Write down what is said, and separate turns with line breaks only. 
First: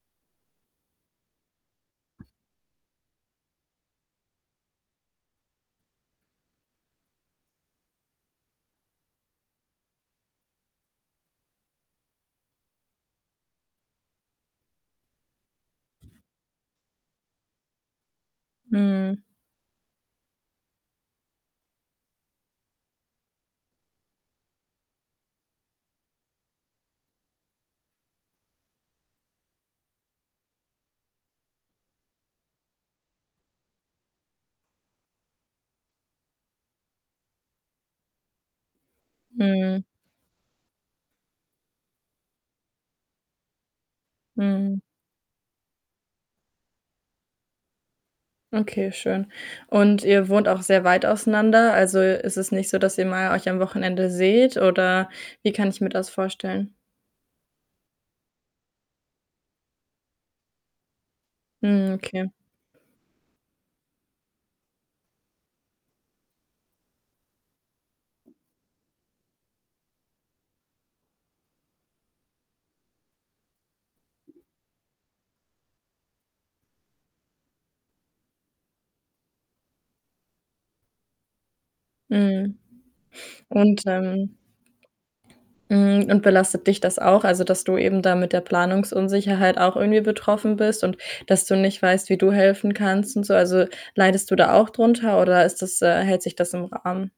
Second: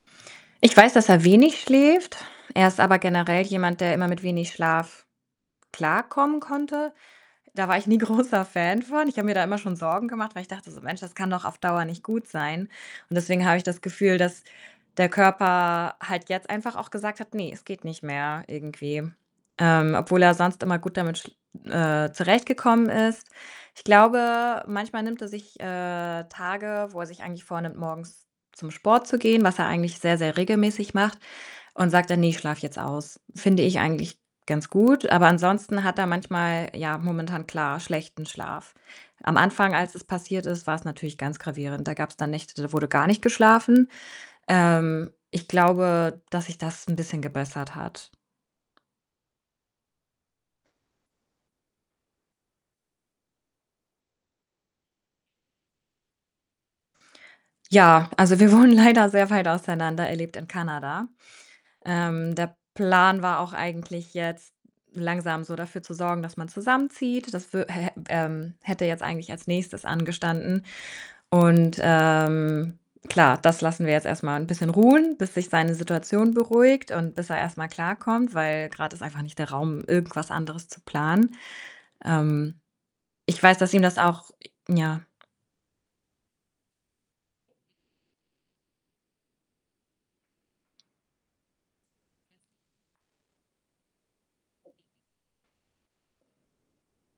Ich weiß, dass er wenig schläft. Er ist aber generell jemand, der immer mit wenig Schlaf klarkommen konnte. Da war ich nie großer Fan von. Ich habe mir da immer schon Sorgen gemacht, weil ich dachte so. „Mensch, das kann doch auf Dauer nicht gut sein.“ Und deswegen habe ich das Gefühl, dass der Körper halt jetzt einfach auch gesagt hat: „Ne, es geht nicht mehr“, irgendwie.
Mhm.
Ähm, obwohl er sonst immer gut damit sch äh, zurechtgekommen ist. Ich glaube, manchmal nimmt er sich, äh, Tage, wo er sich eigentlich vornimmt, morgens zum Sport zu gehen, was er eigentlich sehr, sehr regelmäßig macht und sagt dann: „Ne, ich schlafe jetzt aus.“ Finde ich eigentlich ganz gut, aber ansonsten hat er manchmal, ja, momentan klar schlechten Schlaf. Am Anfang,
Mhm.
als es passiert ist, war's natürlich ganz gravierend. Da gab's dann Nächte, da wurde gar nicht geschlafen.
Mhm.
Ähm, ich glaube, dass sich das 'n bisschen gebessert hat.
Okay, schön. Und ihr wohnt auch sehr weit auseinander, also, ist es nicht so, dass ihr mal euch am Wochenende seht oder wie kann ich mir das vorstellen?
Ja, also, wir wohnen leider sehr weit auseinander, er lebt in Kanada.
Mhm, okay.
Ähm, der Plan war auch eigentlich jetzt, langsam so dafür zu sorgen, dass man zusammenzieht. Das wü hä ähm, hätte jetzt eigentlich als Nächstes angestanden. Und, ähm, klar, das lassen wir jetzt erst mal 'n bisschen ruhen, bis sich seine Situation beruhigt und bis er erstmal klarkommt, weil grad ist einfach nicht der Raum, irgendwas anderes zu planen. Ähm,
Mhm,
ich weiß, dass
und,
ihm das auch
ähm,
ja.
hm, und belastet dich das auch? Also, dass du eben da mit der Planungsunsicherheit auch irgendwie betroffen bist und dass du nicht weißt, wie du helfen kannst und so? Also, leidest du da auch drunter oder ist das äh, hält sich das im Rahmen?